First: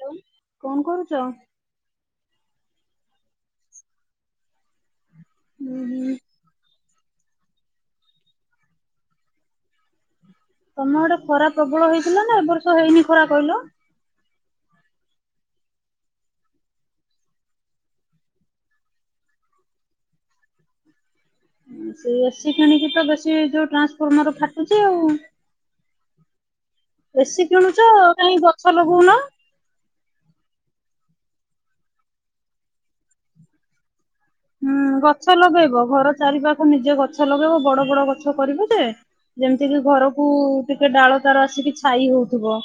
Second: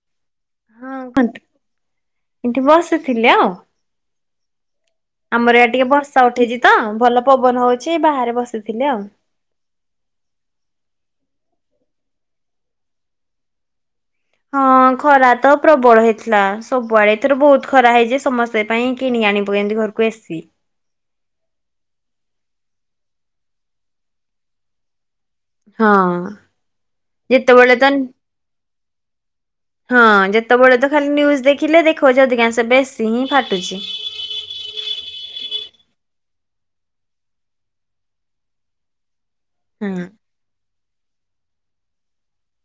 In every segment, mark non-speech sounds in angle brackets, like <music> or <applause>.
Hello କଣ ହଁ କରୁଛ? କୁହନ୍ତୁ ଏଠି ବସିଥିଲି ଆଉ। ଆମର ଆଡେ ଉୁଁ ଟିକେ ହୁଁ ବର୍ଷା ଉଠିଛି ତ ଭଲ ପବନ ହଉଛି ଏଇ ବାହାରେ ବସିଥିଲି ଆଉ। ତମ ଆଡେ ଖରା ପ୍ରବଳ ହେଇଥିଲା ନା ଏବ ବର୍ଷ ହେଇନି ଖରା କହିଲ? ହଁ ଖରା ତ ପ୍ରବଳ ହେଇଥିଲା ସବୁଆଡେ ଏଥର ବହୁତ ଖରା ହେଇଛି ସମସ୍ତେ ସେ ପାଇଁ କିଣି ଆଣି ପକେଇଛନ୍ତି ଘରକୁ ଏସି ସେଇ ଏସି କିଣିକି ତ ବେଶୀ ଯୋଉ ଟ୍ରାନ୍ସଫର୍ମର ଫାଟୁଛି ଆଉ। ହଁ ଏସି ଯେତେବେଳେ ତ କିଣୁଛ କାଇଁ ଗଛ ଲଗଉନ? ହଁ ଯେତେବେଳେ ତ ଖାଲି ନିଉଜ ଦେଖିଲେ ଦେଖଉଛି ଅଧିକାଂଶ ଏବେ ଏସି ହିଁ ଫାଟୁଛି। ହଁ ଗଛ ଲଗେଇବ ଘର ଚାରି ପାାଖ ନିଜେ ଗଛ ଲଗେଇବ ବଡ ବଡ ଗଛ କରିବୁ ଯେ ଯେମତିକି ହଁ। ଘରକୁ ଟିକେ ଡାଳ ତାର ଆସିକି ଛାଇ ହଉଥିବ।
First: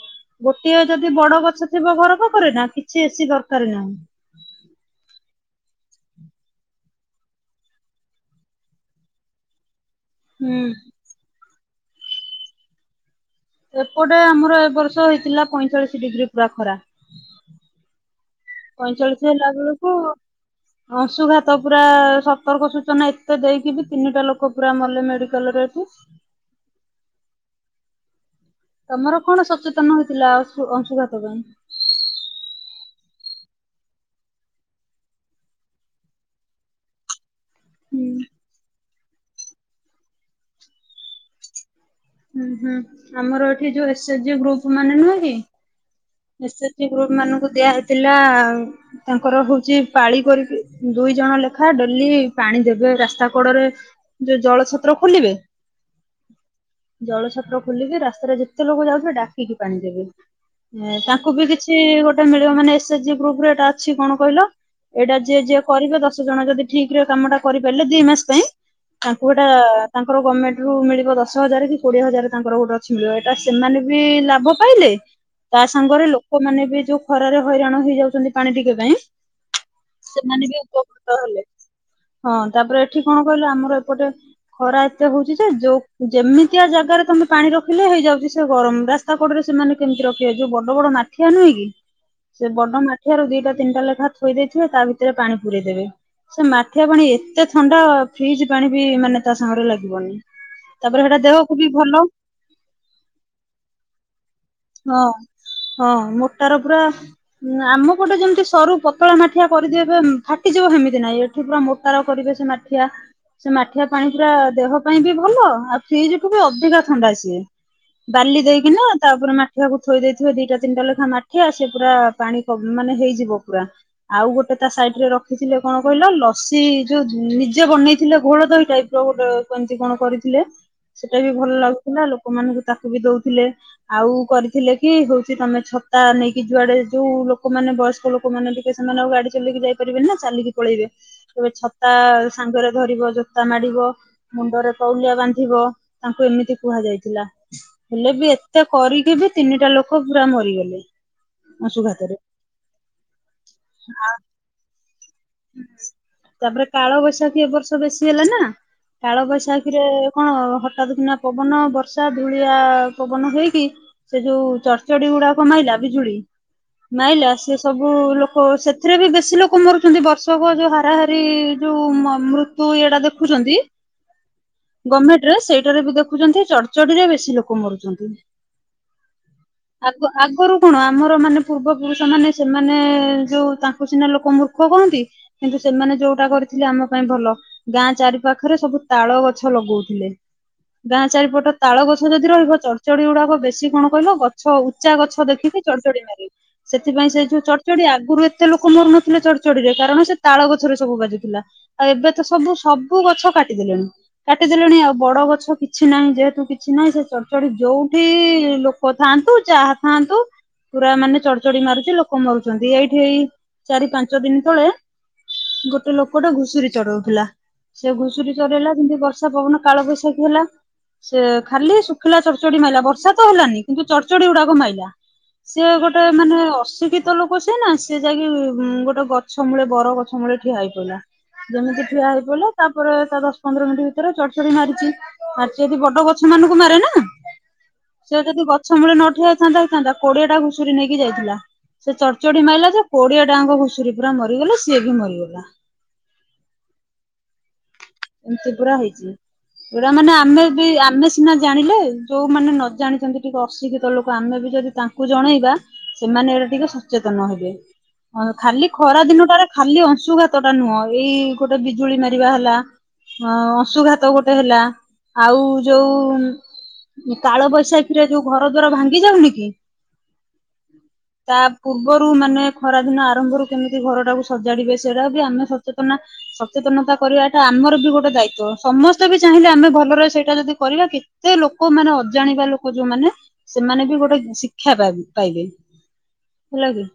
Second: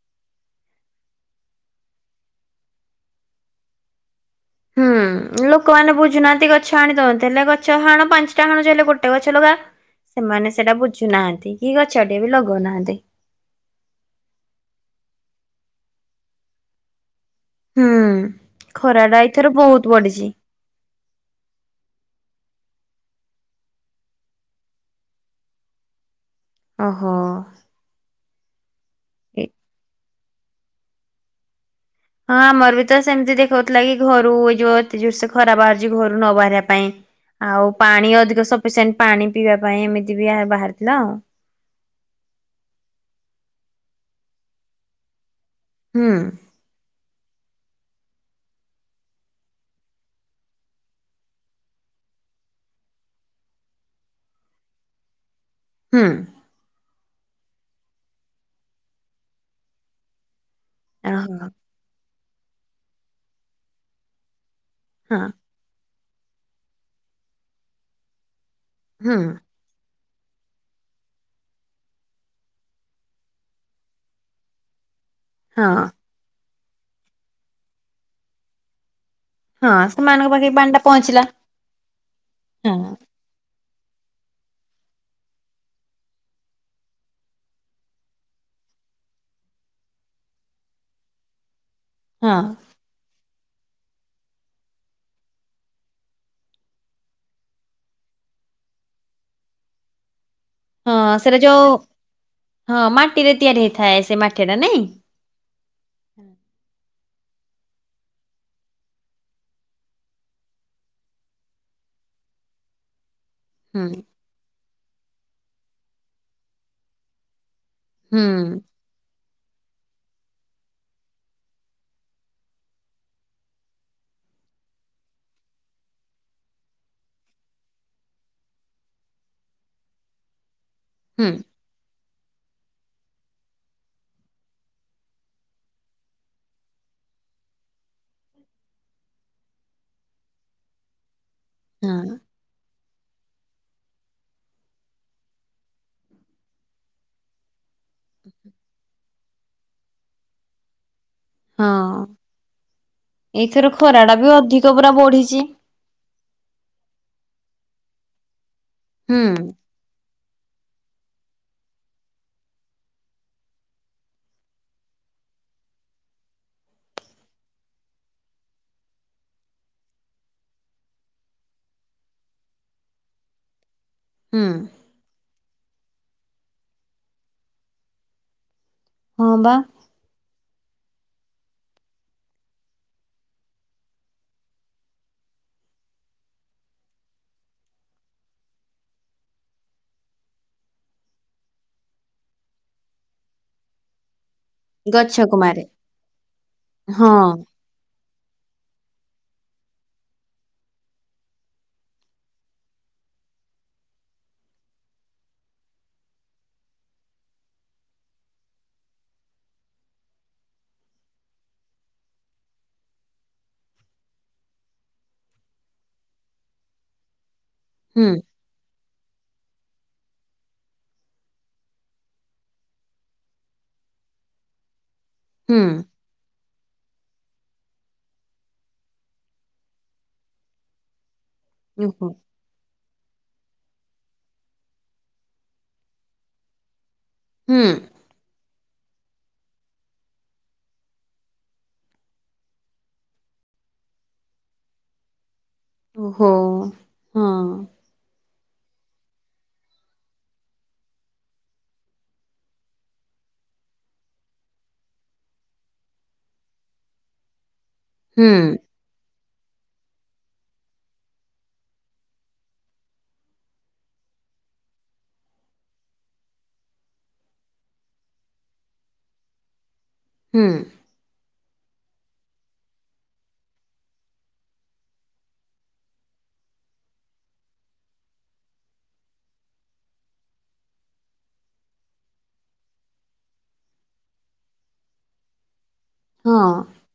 ଗୋଟିଏ ଯଦି ବଡ ଗଛ ଥିବ ଘର ପାଖରେ ନା କିଛି ଏସିି ଦରକାରେ ନାହିଁ। ହଁ ଲୋକମାନେ ବୁଝୁନାହାନ୍ତି ଗଛ ହାଣି ଦଉଛନ୍ତି ହେଲେ ଗଛ ହାଣ ପାଞ୍ଚଟା ହାଣୁଛ ହେଲେ ଗୋଟେ ଗଛ ଲଗାଅ। ସେମାନେ ହୁଁ ସେଟା ବୁଝୁନାହାନ୍ତି କି ଗଛଟିଏ ବି ଲଗଉନାହାଁନ୍ତି। ଏପଟେ ଆମର ଏ ବର୍ଷ ହେଇଥିଲା ପଇଁଚାଳିଶ ଡିଗ୍ରୀ ପୁରା ଖରା। ହଁ ଖରାଟା ପଇଁଚାଳିଶ ଏଇ ହେଲା ଥର ବେଳକୁ ବହୁତ ବଢିଛି। ଅଂଶୁଘାତ ପୁରା ସତର୍କ ସୂଚନା ଏତେ ଦେଇକି ବି ତିନିଟା ଲୋକ ପୁରା ମଲେ ମେଡିକାଲରେ ଏଠି। ଓହୋ। ତମର ଏ କଣ ସଚେତନ ହୋଇଥିଲା ଅଶୁ ଅଂଶୁଘାତ ପାଇଁ? ହଁ ଆମର ବି ତ ସେମତି ଦେଖଉଥିଲା କିି ଘରୁ ଏଇ ଯୋଉ ଏତେ ଜୋରସେ ଖରା ବାହାରୁଛି ଘରୁ ନ ବାହାରିବା ପାଇଁ। ଆଉ ପାଣି ହୁଁ ଅଧିକ ସଫିସିଏଣ୍ଟ ପାଣି ପିଇବା ପାଇଁ ଏମିତି ବି ବାହାରିଥିଲା ଆଉ। ହୁଁ ହୁଁ ଆମର ଏଠି ଯୋଉ ଏସ ଏଚ ଜି ଗ୍ରୁପ ମାନେ ନୁହେଁ କି ହୁଁ। ଏସ ଏଚ ଜି ଗ୍ରୁପ ମାନଙ୍କୁ ଦିଆହେଇ ଥିଲା ତାଙ୍କର ହଉଛି ପାଳି କରିକି ଦୁଇ ଜଣ ଲେଖା ଡେଲି ପାଣି ଦେବେ ରାସ୍ତା କୋଡରେ। ଯୋଉ ଜଳ ଛତ୍ର ଖୋଲିବେ। ହୁଁ। ଜଳ ଛତ୍ର ଖୋଲିକି ରାସ୍ତାରେ ଯେତେ ଲୋକ ଯାଉଥିବେ ଡାକିକି ପାଣି ଦେବେ। ତାଙ୍କୁ ବି ଓହୋ କିଛି ଗୋଟେ ମିଳିବ ମାନେ ଏସ୍ ଏଚ ଜି ଗ୍ରୁପରେ ଏଟା ଅଛି କଣ କହିଲ ଏଇଟା ହଁ ଯିଏ ଯିଏ କରିବେ ଦଶ ଜଣ ଯଦି ଠିକ ରେ ଏ କାମ ଟା କରିପାରିଲେ ଦି ମାସ ପାଇଁ ହୁଁ ତାଙ୍କୁ ଗୋଟା ତାଙ୍କର ଗଭର୍ଣ୍ମେଣ୍ଟ ରୁ ମିଳିବ ଦଶ ଦଶ ହଜାରେ କି କୋଡିଏ ହଜାରେ ତାଙ୍କର ଗୋଟେ ଅଛି ମିଳିବ ଏଟା ସେମାନେ ବି ଲାଭ ପାଇଲେ ତା ହଁ ସାଙ୍ଗରେ ଲୋ ଲୋକମାନେ ବି ଯୋଉ ଖରାରେ ହଇରାଣ ହେଇଯାଉଛନ୍ତି ପାଣି ଟିକେ ପାଇଁ ହଁ ସେମାନଙ୍କ ପାଖେ ସେମାନେ ବି ପାଣି ଟା ଉପକୃତ ପହଞ୍ଚିଲା। ହେଲେ। ହଁ ତାପରେ ଏଠି କଣ କହିଲ ଆମର ଏପଟେ ଖରା ଏତେ ହଉଛି ଯେ ଯୋଉ ଯେମିତିଆ ଜାଗାରେ ତମେ ପାଣି ରଖିଲେ ହେଇଯାଉଛି ସେ ଗରମ ରାସ୍ତା କଡରେ ସେମାନେ କେମିତି ରଖିବେ ଯୋଉ ବଡ ବଡ ମା ମାଠିଆ ନୁହେଁ କି ହଁ ସେ ବଡ ମା ଠିଆରୁ ଦିଟା ତିନଟା ଲେଖା ଥୋଇ ଦେଇଥିବେ ତା ଭିତରେ ପାଣି ପୁରେଇ ଦେବେ। ସେ ମାଠିଆ ପାଣି ଏତେ ଥଣ୍ଡା ଫ୍ରିଜ ପାଣି ବି ମାନେ ତା ସାଙ୍ଗରେ ଲାଗିବନି। ହଁ ତାପରେ ସେଇଟା ଦେହକୁ ଯଉ ବି ଭଲ। ହଁ ମାଟିରେ ତିଆରି ହେଇଥାଏ ସେ ମାଠିଆ ଟା ନାଇଁ? ହଁ ହଁ ମୋଟାର ପୁରା ଉଁ ଆମପଟେ ଯେମିତି ସରୁ ପତଳା ମାଠିଆ କରିଦେବେ ଫାଟିଯିବ ସେମିତି ନାହିଁ ଏଠି ପୁରା ମୋଟାର କରିବେ ସେ ମା ମାଠିଆ ସେ ମାଠିଆ ହୁଁ ପାଣି ପୁରା ଦେହ ପାଇଁ ବି ଭଲ ଆଉ ଫ୍ରିଜ ଠୁ ବି ଅଧିକା ଥଣ୍ଡା ସିଏ। ହୁଁ ବାଲି ଦେଇକିନା ତାପରେ ମା ମାଠିଆ କୁ ଥୋଇ ଦେଇଥିବେ ଦିଟା ତିନଟା ଲେଖା ମାଠିଆ ସେ ପୁରା ପାଣି ମାନେ ହେଇଯିବ ପୁରା। ଆଉ ଗୋଟେ ତା ସାଇଡ ରେ ରଖିଥିଲେ କଣ କହିଲ ଲସି ଯୋଉ ନିଜେ ବନେଇଥିଲେ ଘୋଳ ଦହି ଟାଇପ <unintelligible> କେମିତି କଣ କରିଥିଲେ ସେଟା ହୁଁ ବି ଭଲ ଲାଗୁଥିଲା ଲୋକମାନଙ୍କୁ ତାକୁ ବି ଦଉଥିଲେ। ଆଉ କରିଥିଲେ କି ହଉଛି ତମେ ଛତା ନେଇକି ଯୁଆଡେ ଯୋଉ ଲୋକମାନେ ବୟସ୍କ ଲୋକ ଲୋକମାନେ ଟିକେ ସେମାନେ ଆଉ ଗାଡି ଚଲେଇକି ଯାଇପାରିବେନି ନା ଚାଲିକି ପଳେଇବେ। ତେବେ ଛତା ହଁ ସାଙ୍ଗରେ ଧରିବ ଜୋତା ମାଡିବ ମୁଣ୍ଡରେ ତଉଲିଆ ବାଁ <unintelligible> ବ ତାଙ୍କୁ ଏମିତି କୁହାଯାଇଥିଲା। ହେଲେ ବି ଏତେ କରିକି ବି ତିନିଟା ଲୋକ ପୁରା ମରିଗଲେ। ହଁ। ଅଂଶୁଘାତରେ। ଏଇଥର ଖରା ଆ ଟା ବି ଅଧିକ ପୁରା ବଢିଛି। ତାପରେ କାଳବୈଶାଖୀ ଏ ବର୍ଷ ବେଶୀ ହେଲା ନା ହୁଁ କାଳବୈଶାଖୀ <unintelligible> କଣ ହଠାତ କିନା ପବନ ବର୍ଷା ଧୁଳିଆ ପବନ ହୋଇକି ସେ ଯୋଉ ଚରଚଡି ଗୁଡାକ ମାଇଲା ବିଜୁଳି ମାଇଲା ସେ ସବୁ ଲୋକ ସେଥିରେ ବି ବେଶୀ ଲୋକ ମରୁ ବର୍ଷକ ଯୋଉ ହାରାହାରି ଯୋଉ ମୃତ୍ୟୁ ଇଏ ଟା ଦେଖୁଛନ୍ତି ହୁଁ। ଗଭର୍ମେଣ୍ଟ ରେ ସେଇଟାରେ ବି ଦେଖୁଛନ୍ତି ଚଡଚଡି ରେ ବେଶୀ ଲୋକ ମରୁଛନ୍ତି। ହଁ ବା। ଆଗ ଆଗରୁ କଣ ଆମର ମାନେ ପୂର୍ବ ପୁରୁଷ ମାନେ ସେମାନେ ଯୋଉ ତାଙ୍କୁ ସିନା ଲୋକ ମୂ ମୂର୍ଖ କହନ୍ତି କିନ୍ତୁ ସେମାନେ ଯୋଉଟା କରିଥିଲେ ଆମ ପାଇଁ ଭଲ। ଗାଁ ଚାରି ପାାଖରେ ସବୁ ତାଳ ଗଛ ଲଗଉଥିଲେ। ଗାଁ ଚାରିପଟ ତାଳ ଗଛ ଯଦି ରହିବ ଚଡ଼ଚଡି ଗୁଡାକ ବେଶୀ କଣ କହିଲ ଗଛ, ଉଚା ଗଛ ଗଛକୁ ଦେଖିକି ମାରେ ଚଡ଼ଚଡି ମାରେ, ହଁ ସେଥିପାଇଁ ସେ ଯୋଉ ଚଡ଼ ଯଦି ଆଗରୁ ଏତେ ଲୋକ ମରୁ ନଥିଲେ ଚଡ଼ ଚଡିଯାଏ କାରଣ ସେ ତାଳ ଗଛରେ ସବୁ ବାଜିଥିଲା, ଆଉ ଏବେ ତ ସବୁ ସବୁ ଗଛ କାଟିଦେଲେଣି। କାଟିଦେଲେଣି, ଆଉ ବଡ ଗଛ କିଛି ନାହିଁ ଯେହେତୁ କିଛି ନାହିଁ ସେ ଚଡ଼ଚଡି ଯୋଉଠି ଲୋ କୋ ଥାନ୍ତୁ, ଚାହା ଥାନ୍ତୁ ପୁରା ମାନେ ଚଢ ଚଢି ମାରୁଛି, ଲୋକ ମରୁଛନ୍ତି, ଏଇଠି ଏଇ ଚାରି ପାଞ୍ଚ ପାଞ୍ଚ ଦିନ ତଳେ ଗୋଟେ ଲୋକଟା ଘୁଷୁରୀ ଚଢଉଥିଲା, ସେ ହୁଁ ଘୁଷୁରୀ ଚରେଇଲା, ଯେମିତି ବର୍ଷା ପବନ କାଳବୈଶାଖୀ ହେଲା। ସେ ଖାଲି ଶୁଖିଲା ଚଡ଼ଚଡି ମାଇଲା, ବର୍ଷା ତ ହେଲାନି କିନ୍ତୁ ଚଡ଼ଚଡି ଗୁଡାକୁ ମାଇଲା। ହୁଁ ସିଏ ଗୋଟେ ମାନେ ଅଶିକ୍ଷିତ ଲୋକ ସିଏ ନା ସି ଯାଇକି ଗୋ ଗୋଟ ଗଛ ମୂଳେ, ବର ଗଛ ମୂଳେ ଠିଆ ହେଇ ପଇଲା, ଯେମିତି ଓହୋ ଠିଆ ହେଇ ପଲା। ତାପରେ ତା ଦଶ ପନ୍ଦର ମିନିଟ୍ ଭିତରେ ଚଡ଼ଚଡି ମାରିଛି, ମାରିଚି ଯଦି ବଡ ଗଛ ମାନଙ୍କୁ ମାରେ ନା? ହୁଁ। ସେ ଯଦି ଗଛ ମୂଳେ ନଠିଆଇଥାନ୍ତା ହେଇଥାନ୍ତା, କୋଡିଆ ଟା ଘୁଷୁରୀ ନେଇକି ଯାଇଥିଲା। ସେ ଚଡ଼ଚଡ଼ି ମାଇଲା ଯେ କୋଡିଏ ଟାଙ୍କ ଘୁସୁରୀ ପୁରା ମରିଗଲା, ସିଏ ବି ମରିଗଲା। ଓହୋ, ହଁ। ଏମିତି ପୁରା ହେଇଛି। ଏରା ମାନେ ଆମେ ବି ଆମେ ସିନା ଜାଣିଲେ, ଯୋଉମାନେ ନ ଜାଣିଛନ୍ତି ଟିକେ ଅଶିକ୍ଷିତ ଲୋକ ଆମେ ବି ଯଦି ତାଙ୍କୁ ଜଣେଇବା, ସେମାନେ ଏଟା ଟିକେ ସଚେତନ ହେବେ। ହଁ ହୁଁ ଖାଲି ଖରା ଦିନ ଟାରେ ଖାଲି ଅଂଶୁଘାତ ଟା ନୁହଁ ଏଇ ଗୋଟେ ବିଜୁଳି ମାର ଯିବା ହେଲା, ହଁ ଅଶୁଘାତ ଗୋଟେ ହେଲା ଆଉ ଯୋଉ- କାଳବୈଶାଖୀରେ ଯୋଉ ଘର ଦ୍ୱାର ଭାଙ୍ଗି ଯାଉନି କି? ହୁଁ। ହଁ ତା ପୂର୍ବରୁ ମାନେ ଖରାଦିନ ଆରମ୍ଭରୁ କେମିତି ଘର ଟାକୁ ସଜାଡିବେ, ସେରା ବି ଆମେ ସଚେତନ ସଚେତନତା କରିବାଟା ଆମର ବି ଗୋଟେ ଦାୟିତ୍ଵ, ସମସ୍ତେ ବି ଚାହିଁଲେ ଆମେ ଭଲରେ ସେଇଟା ଯଦି କରିବା କି ଏଇ ଲୋକ ମାନେ ଅଜାଣିବା ଲୋକ ଯୋଉମାନୋନ ସେମାନେ ବି ଗୋଟେ ଶିକ୍ଷା <unintelligible> ପାଇବେ ହଁ ହେଲାଗି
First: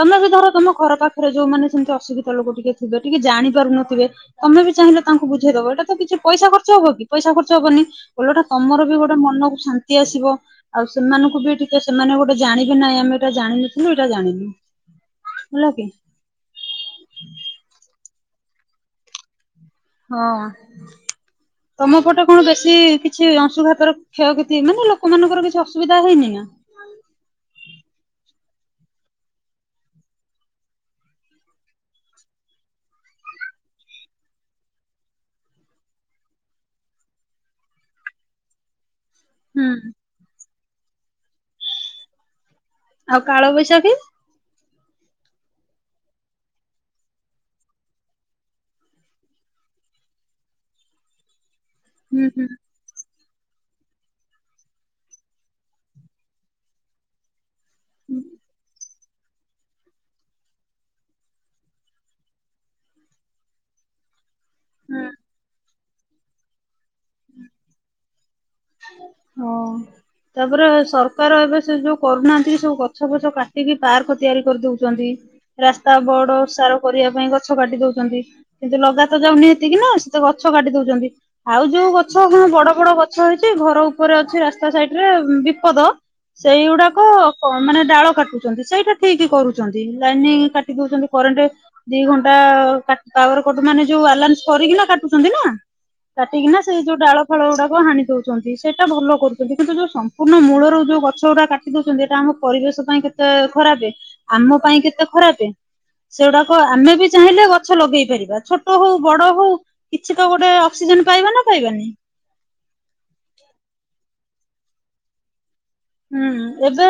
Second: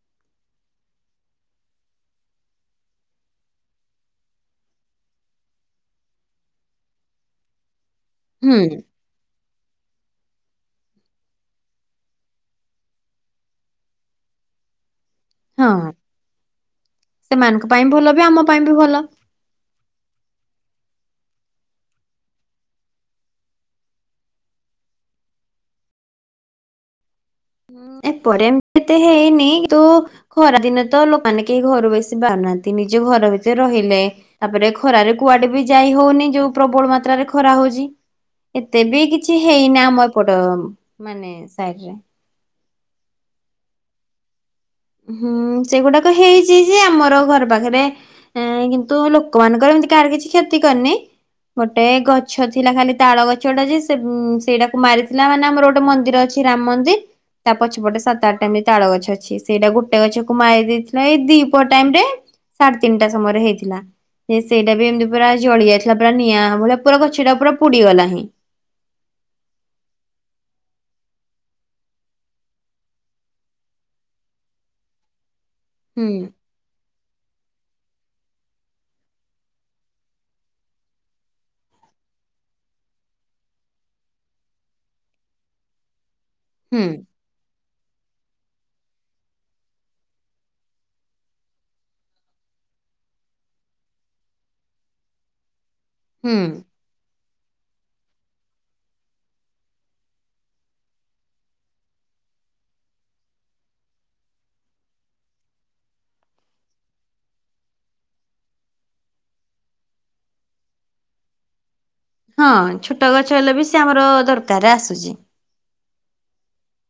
ତମେ ବି ଧର ତମ ଘର ପାଖରେ ଯୋଉମାନେ ସେମିତି ଅସୁବିଧା ଲୋକ ଟିକେ ଥିବେ, ଟିକେ ଜାଣି ପାରୁନଥିବେ। ତମେ ବି ଚାହିଁଲେ ତାଙ୍କୁ ବୁଝେଇଦବ, ଏଇଟା ତ କିଛି ପଇସା ଖର୍ଚ୍ଚ ହବ କି ପଇସା ଖର୍ଚ ହବନି ଓଲଟା ହୁଁ ତମର ବି ଗୋ ମନକୁ ଶାନ୍ତି ଆସିବ। ଆଉ ସେମାନଙ୍କୁ ବି ଟିକେ ସେମାନେ ଗୋଟେ ଜାଣିକି ନାଇଁ ଆମେ ଏଇଟା ଜାଣିନଥିଲୁ, ଏଇଟା ଜାଣିଲୁ। ହଁ, ହେଲା କି ସେମାନଙ୍କ ପାଇଁ ଭଲ ବି ଆମ ପାଇଁ ବି ଭଲ। ହଁ, ତମ ପଟେ କଣ ବେଶୀ କିଛି ଅଂଶୁଘାତର କ୍ଷୟକ୍ଷତି ମାନେ ଲୋକମାନଙ୍କର କିଛି ଅସୁବିଧା ହେଇନି ନା? ଏ ପଟେ ଏମ ଏତେ ହେଇନି, ତୁ ଖରା ଦିନେ ତ ଲୋମାନେ କେହି ଘରୁ ବସିି ବାହାରୁନାହାନ୍ତି, ନିଜ ଘର ଭିତରେ ରହିଲେ। ତାପରେ ଖରାରେ କୁଆଡେ ବି ଯାଇ ହଉନି, ଯୋଉ ପ୍ରବଳ ମାତ୍ରାରେ ଖରା ହଉଛି। ଏତେବି କିଛି ହୁଁ। ହେଇନି ଆମ ଏପଟ, ମାନେ ସାଇଡରେ। ଆଉ କାଳବୈଶାଖି? ହୁଁ ସେଗୁଡାକ ହେଇଛି, ଯେ ଆମର ଘର ପାଖରେ ନାଇଁ କିନ୍ତୁ ଲୋକମାନଙ୍କର ଏମିତି କାହାର କିଛି କ୍ଷତି କରିନି। ଗୋଟେ ହୁଁ ଗଛ ହୁଁ ଥିଲା ଖାଲି, ତାଳ ଗ ଛଟା ଯେ ସେଇଟାକୁ ମାରିଥିଲା ମାନେ ଆମର ଗୋଟେ ମନ୍ଦିର ଅଛି ରାମ ମନ୍ଦିର ତା ପଛପଟେ ସାତ ଆଠଟା ଏମିତି ତାଳ ଗଛ ଅଛି। ସେଇଟା ଗୋଟେ ଗଛକୁ ମାରି ଦେଇଥିଲା ଏଇ ଦିପର ଟାଇମ ରେ ସାଢେ ତିନିଟା ସମୟରେ ହେଇଥିଲା। ସେଇଟା ବି ଏମିତି ହୁଁ। ପୁରା ଜଳି ଯାଇଥିଲା ପୁରା ନିଆଁ ଭଳି ପୁରା ଗଛ ଟା ପୁରା ପୋଡିଗଲା ହେଁ। ହଁ। ତାପରେ ସରକାର ଏବେ ସେ ଯୋଉ କରୁନାହାନ୍ତି ସବୁ ଗଛ ଫଛ କାଟିକି ପାର୍କ ତିଆରି କରିଦଉଛନ୍ତି। ରାସ୍ତା ହୁଁ ବଡ ଓସାର କରିବା ପାଇଁ ଗଛ କାଟି ଦଉଛନ୍ତି। କିନ୍ତୁ ଲଗାତ ଯାଉନି ଏତିକି ନା ସେତେ ଗଛ କାଟି ଦଉଛନ୍ତି ଆଉ ଯୋଉ ଗଛ କଣ ବଡ ବଡ ଗଛଇ ଘର ଉପରେ ଅଛି ରାସ୍ତା ସାଇଡ ରେ ବିପଦ ହୁଁ ସେଇଗୁଡାକ ମାନେ ଡାଳ କାଟୁଛନ୍ତି ସେଇଟା ଠିକ କରୁଛନ୍ତି ଲାଇନିଂ କାଟି ଦଉଛନ୍ତି କରେଣ୍ଟ ଦି ଘଣ୍ଟାା ପାୱାର କଟ ମାନେ ଯୋଉ ଆଲାନ୍ସ କରିକି ନା କାଟୁଛନ୍ତି ନା ହୁଁ କାଟିକିନା ସେଇ ଯୋଉ ଡାଳ ଫାଳ ଗୁଡାକ ହାଣି ଦଉଛି। ସେଇଟା ଭଲ କରୁଛନ୍ତି କିନ୍ତୁ ଯୋଉ ସମ୍ପୂର୍ଣ୍ଣ ମୂଳରୁ ଯୋଉ ଗଛ ଗୁଡା କାଟି ଦେଉଛନ୍ତି ସେଇଟା ଆମ ପରିବେଶ ପାଇଁ ଖରାପେ ଆମ ପାଇଁ କେତେ ଖରାପେ ସେଗୁଡାକ ଆମେ ବି ଚାହିଁଲେ ଗଛ ଲଗେଇ ପାରିବା ଛୋଟ ହଉ ବଡ ହଉ କିଛି ତ ଗୋଟେ ଅକ୍ସିଜେନ ପାଇବା ନା ପାଇବାନି? ହଁ ଛୋଟ ଗଛ ହେଲେ ବି ସେ ଆମର ଦରକାର ଆସୁଛି? ହୁଁ ଏବେ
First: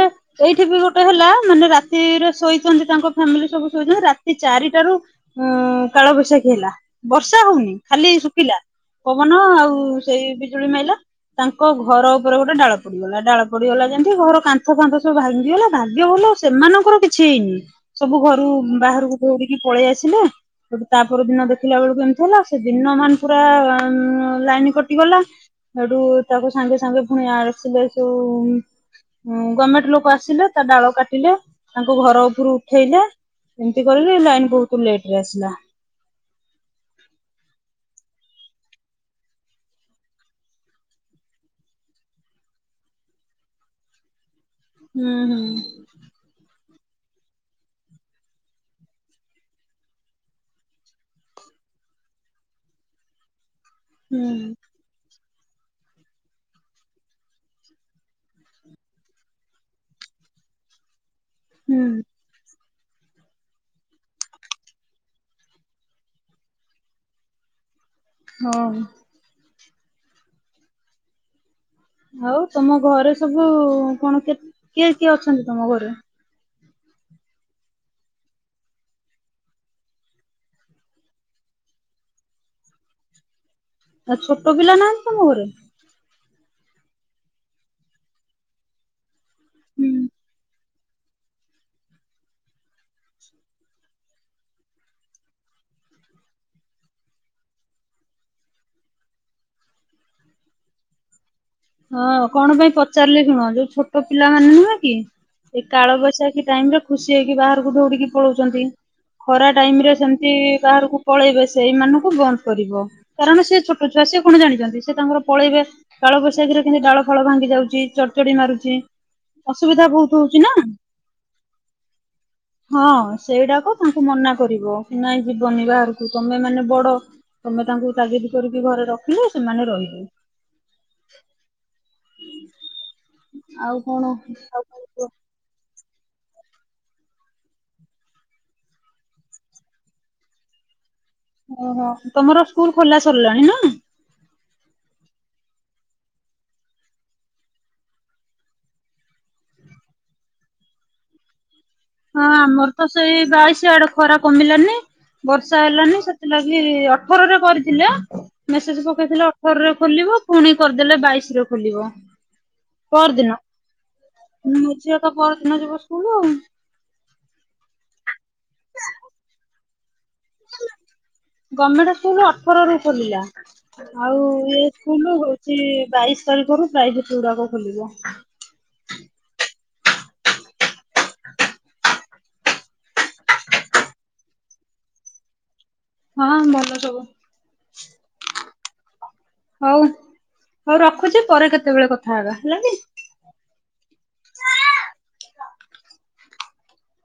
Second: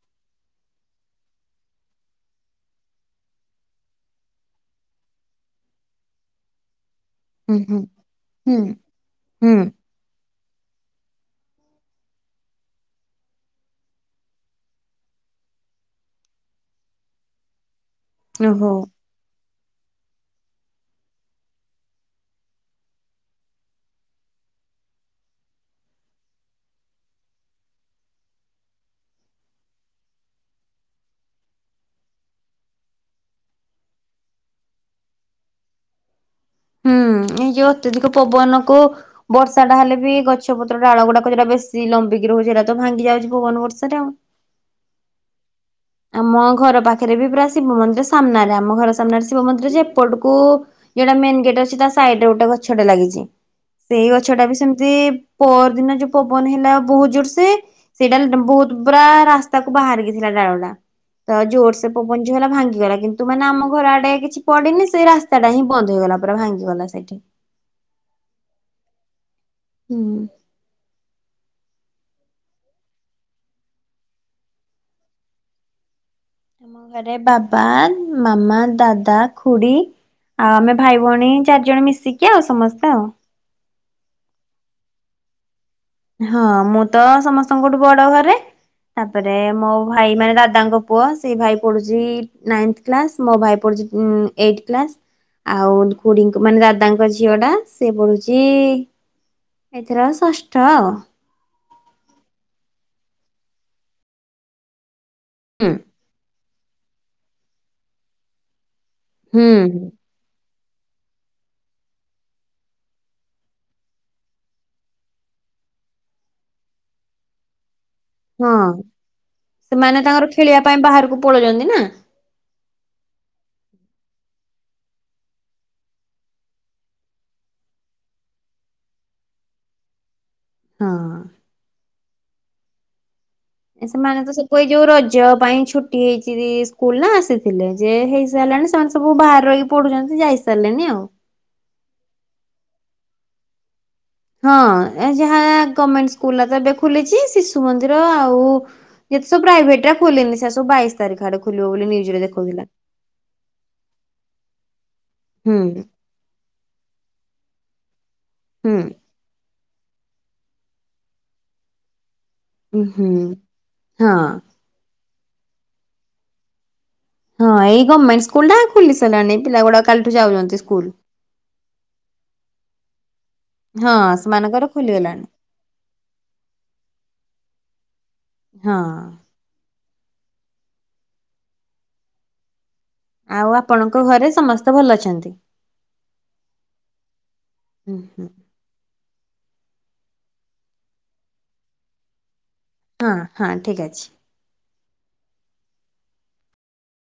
ଏଇଠି ବି ଗୋଟେ ହେଲା ମାନେ ରାତିରେ ଶୋଇଛନ୍ତି ତାଙ୍କ ଫ୍ୟାମିଲି ସବୁ ଶୋଇଛନ୍ତି ରାତି ଚାରିଟା ରୁ ହୁଁ କାଳବୈଶାଖୀ ହେଲା ବର୍ଷା ହୁଁ ହଉନି ହୁଁ ଖାଲି ଶୁଖିଲା ହୁଁ ପବନ ହୁଁ। ଆଉ ସେଇ ବିଜୁଳି ମାଇଲା ତାଙ୍କ ଘର ଉପରେ ଗୋଟେ ଡାଳ ପଡିଗଲା ଡାଳ ପଡିଗଲା ଯେମତି ଘର କାନ୍ଥ ଫାନ୍ଥ ସବୁ ଭାଙ୍ଗିଗଲା ଭାଗ୍ୟ ଭଲ ସେମାନଙ୍କର କିଛି ହେଇନି। ସବୁ ଘରୁ ଓହୋ ବାହାରକୁ ଦୌଡିକି ପଳେଇ ଆସିଲେ। ସେଠୁ ତାପ ଦିନ ଦେଖିଲା ବେଳକୁ ଏମିତି ହେଲା ସେ ଦିନ ମାନ୍ ପୁରା ଉଁ ଲାଇନ କଟିଗଲା। ସେଠୁ ତାକୁ ସାଙ୍ଗେ ସାଙ୍ଗେ ପୁଣି ଆସିଲେ ସବୁ ଉଁ ଗମେଣ୍ଟ ଲୋକ ଆସିଲେ ତା ଡାଳ କାଟିଲେ ତାଙ୍କୁ ଘର ଉପରୁ ଉଠେଇଲେ। ଏମିତି କରିଲେ ଲାଇନ ବହୁତ ଲେଟ୍ ରେ ଆସିଲା। ହୁଁ ଏଇ ଯୋଉଁ ଅତ୍ୟଧିକ ପବନକୁ। ବର୍ଷାଟା ହେଲେ ବି ଗଛ ପତ୍ର ଡ଼ାଳ ଗୁଡାକ ଯେଉଟା ବେଶୀ ଲମ୍ବିକି ରହୁଛି ହେରାତ ତ ଭଙ୍ଗି ଯାଉଛି ପବନ ବର୍ଷା ରେ ଆଉ। ହୁଁ ହୁଁ। ଆମ ଘର ପାଖେରେ ବି ପୁରା ଶିବ ମନ୍ଦିର ସାମ୍ନାରେ ଆମ ଘର ସାମ୍ନାରେ ଶିବ ମନ୍ଦିର ଯେ ଏପଟକୁ? ଯୋଉଟା ମେନ୍ ଗେଟ୍ ଅଛି ତା ସାଇଡ୍ ରେ ଗୋଟେ ଗଛଟେ ଲାଗିଛି, ସେଇ ଗଛଟା ବି ସେମ ତି ପହର୍ଦିନ ଯୋଉ ପବନ ହେଲା ବୋହୁତ୍ ଜୋର୍ ସେ। ସେଇଟା ବହୁତ ପୁରା ରାସ୍ତା କୁ ବାହାରିକି ଥିଲା ଡାଳଡା ତ ଜୋର୍ ହୁଁ ସେ ପବନ୍। ଜୋ ହେଲା ଭାଙ୍ଗିଗଲା କିନ୍ତୁ ମାନେ ଆମ ଘର ଆଡେ କିଛି ପଡିନି ସେ ରାସ୍ତାଟା ହିଁ ବନ୍ଦ ହେଇଗଲା ପୁରା ଭାଙ୍ଗିଗଲା ସେଠି। ହଁ। ହୁଁ। ଆଉ ତମ ଘରେ ସବୁ କଣ କେ କିଏ କିଏ ଅଛନ୍ତି ତମ ଘରେ? ଆମ ଘରେ ବାବା, ମାମା, ଦାଦା, ଖୁଡି। ଆଉ ଆମେ ଭାଇ, ଭଉଣୀ ଚାରିଜଣ ମିଶିକି ଆଉ ସମସ୍ତେ ଆଉ। ଆ ଛୋଟ ପିଲା ନାହାନ୍ତି ତମ ଘରେ? ହଁ ମୁଁ ତ ସମସ୍ତଙ୍କଠୁ ବଡ ଘରେ ତାପରେ ମୋ ହୁଁ ଭାଇ ମାନେ ଦାଦାଙ୍କ ପୁ ପୁଅ ସେ ଭାଇ ପଢୁଛି ନାଇଥ୍ କ୍କ୍ଲାସ୍ ମୋ ଭାଇ ପଢୁଛି ଉଁ ଏଇଟ୍ କ୍ଲାସ୍। ଆଉ ଖୁଡିଙ୍କ ମାନେ ଦାଦାଙ୍କ ଝିଅ ଟା ସେ ପଢୁଛି। ଏଥର ଷଷ୍ଠ। ହଁ କଣ ପାଇଁ ପଚାରିଲି ଶୁଣ ଯୋଉ ଛୋଟ ପିଲା ମାନେ ନୁହଁ କି ଏ ହୁଁ କାଳ ବୈଶାଖୀ। ଟାଇମ୍ ରେ ଖୁସି ହେଇକି ବାହାରକୁ ଦୌଡିକି ପଳଉଛନ୍ତି ଖରା ହୁଁ। ଟାଇମ୍ ରେ ସେମ୍ ଯଦି ବାହାରକୁ ପଳେଇବେ ସେଇମାନଙ୍କୁ ବନ୍ଦ କରିବ। କାରଣ ସେ ଛୋଟ ଛୁଆ ସେ କଣ ଜାଣିଛନ୍ତି, ସେ ତାଙ୍କର ପଳେଇବେ କାଳ ବୈଶା- ବୈଶାଖୀରେ କେମିତି ଡାଳ ଫାଳ ଭାଙ୍ଗି ଯାଉଛି, ଚଡ୍ ଚଡ୍ ଚଡି ହଁ ମାରୁଛି ଅସୁବିଧା ସେମାନେ ବହୁତ ତାଙ୍କର ହଉଛି ଛିନା। ଖେଳିବା ପାଇଁ ବାହାରକୁ ପଳଉଛନ୍ତି ନା ହଁ ସେଇଟାକୁ ତାଙ୍କୁ ମନା କରିବ ନାଇଁ ଯିବନି ବାହାରକୁ ତମେ ମାନେ ବଡ। ତମେ ତାଙ୍କୁ ତାଗିଦ୍ କରିକି ଘରେ ରଖିଲେ ସେମାନେ ରହିବେ। ହଁ। <inaudible> ଏ କଣ ସେମାନେ ତ ଆଉ ସେପଇ କଣ ଯୋଉ କୁହ ରଜ୍ ରଜ ପାଇଁ ଛୁଟି ହେଇଛି ସ୍କୁଲ ନା ସେଥିଲାଗି ଯେ ହେଇସାରିଲାଣି ସେମାନେ ସବୁ ବାହାର୍ ରହିକି ପଢ଼ୁଛନ୍ତି ଯାଇ ସାରିଲେଣି ଆଉ। ଓହୋ ତମର ସ୍କୁଲ ଖୋଲା ସରିଲାଣି ନା? ହଁ ଏଯାହା ଗର୍ମେଣ୍ଟ ସ୍କୁଲ ଗୁରା ଏବେ ଖୁଲିଛି, ଶିଶୁ ମନ୍ଦିର ଆଉ ଯେତ୍ ସବୁ ପ୍ରାଇଭେଟ୍ ଖୁଲିନି ସେ ସବୁ ବାଇଶି ତାରିଖ ଆଡେଖୁଲିବ ବୋଲି ନି ହଁ ଆମର ତ ସେଇ ବାଇଶି ଆଡେ ଖରା କମିଲାନି ହୁଁ ବର୍ଷା ହେଲାନି ସେ ଥିଲା କି ଅଠରରେ କରିଥିଲ ହୁଁ ମେସେଜ ପକେଇଥିଲା ଅ - ଅଠରରେ ଖୁଲିବ ପୁଣି କରିଦେଲେ ବାଇଶ୍ ରେ ଖୋଲିବ। ହୁଁ ପର୍ ଦିନ ହଁ। ହୁଁ ମୋ ଝିଅ ତ ପହର୍ ଦିନ ଯିବ ସ୍କୁଲ ଆଉ। ହଁ ଏଇ ଗମେଣ୍ଟ ସ୍କୁଲ ଟା ଖୁଲି ସାଇଲାଣି ପିଲା ଗୁଡାକ୍ କାଲିଠୁ ଯାଉଛ <unintelligible> ଗମେଣ୍ଟ ସ୍କୁଲ ଅଠର ରୁ ଖୋଲିଲା। ହଁ ଆଉ ସେମାନଙ୍କର ଏ ସ୍କୁଲ ଖୋଲିଗଲାଣି ହଉଛି ବାଇଶି ତାରିଖରୁ ପ୍ରାଏଭେଟ୍ ଗୁଡାକ ଖୋଲିବ? ହଁ। ଆଉ ଆପଣଙ୍କ ଘରେ ସମସ୍ତେ ଭଲ ଅଛନ୍ତି? ହଁ ଭଲ ସବୁ ହୁଁ ହୁଁ ହଉ ହଉ ରଖୁଛି ପରେ କେତେବେଳେ କଥା ହେବା ହେଲା କି ହଁ ହଁ ଠିକ ଅଛି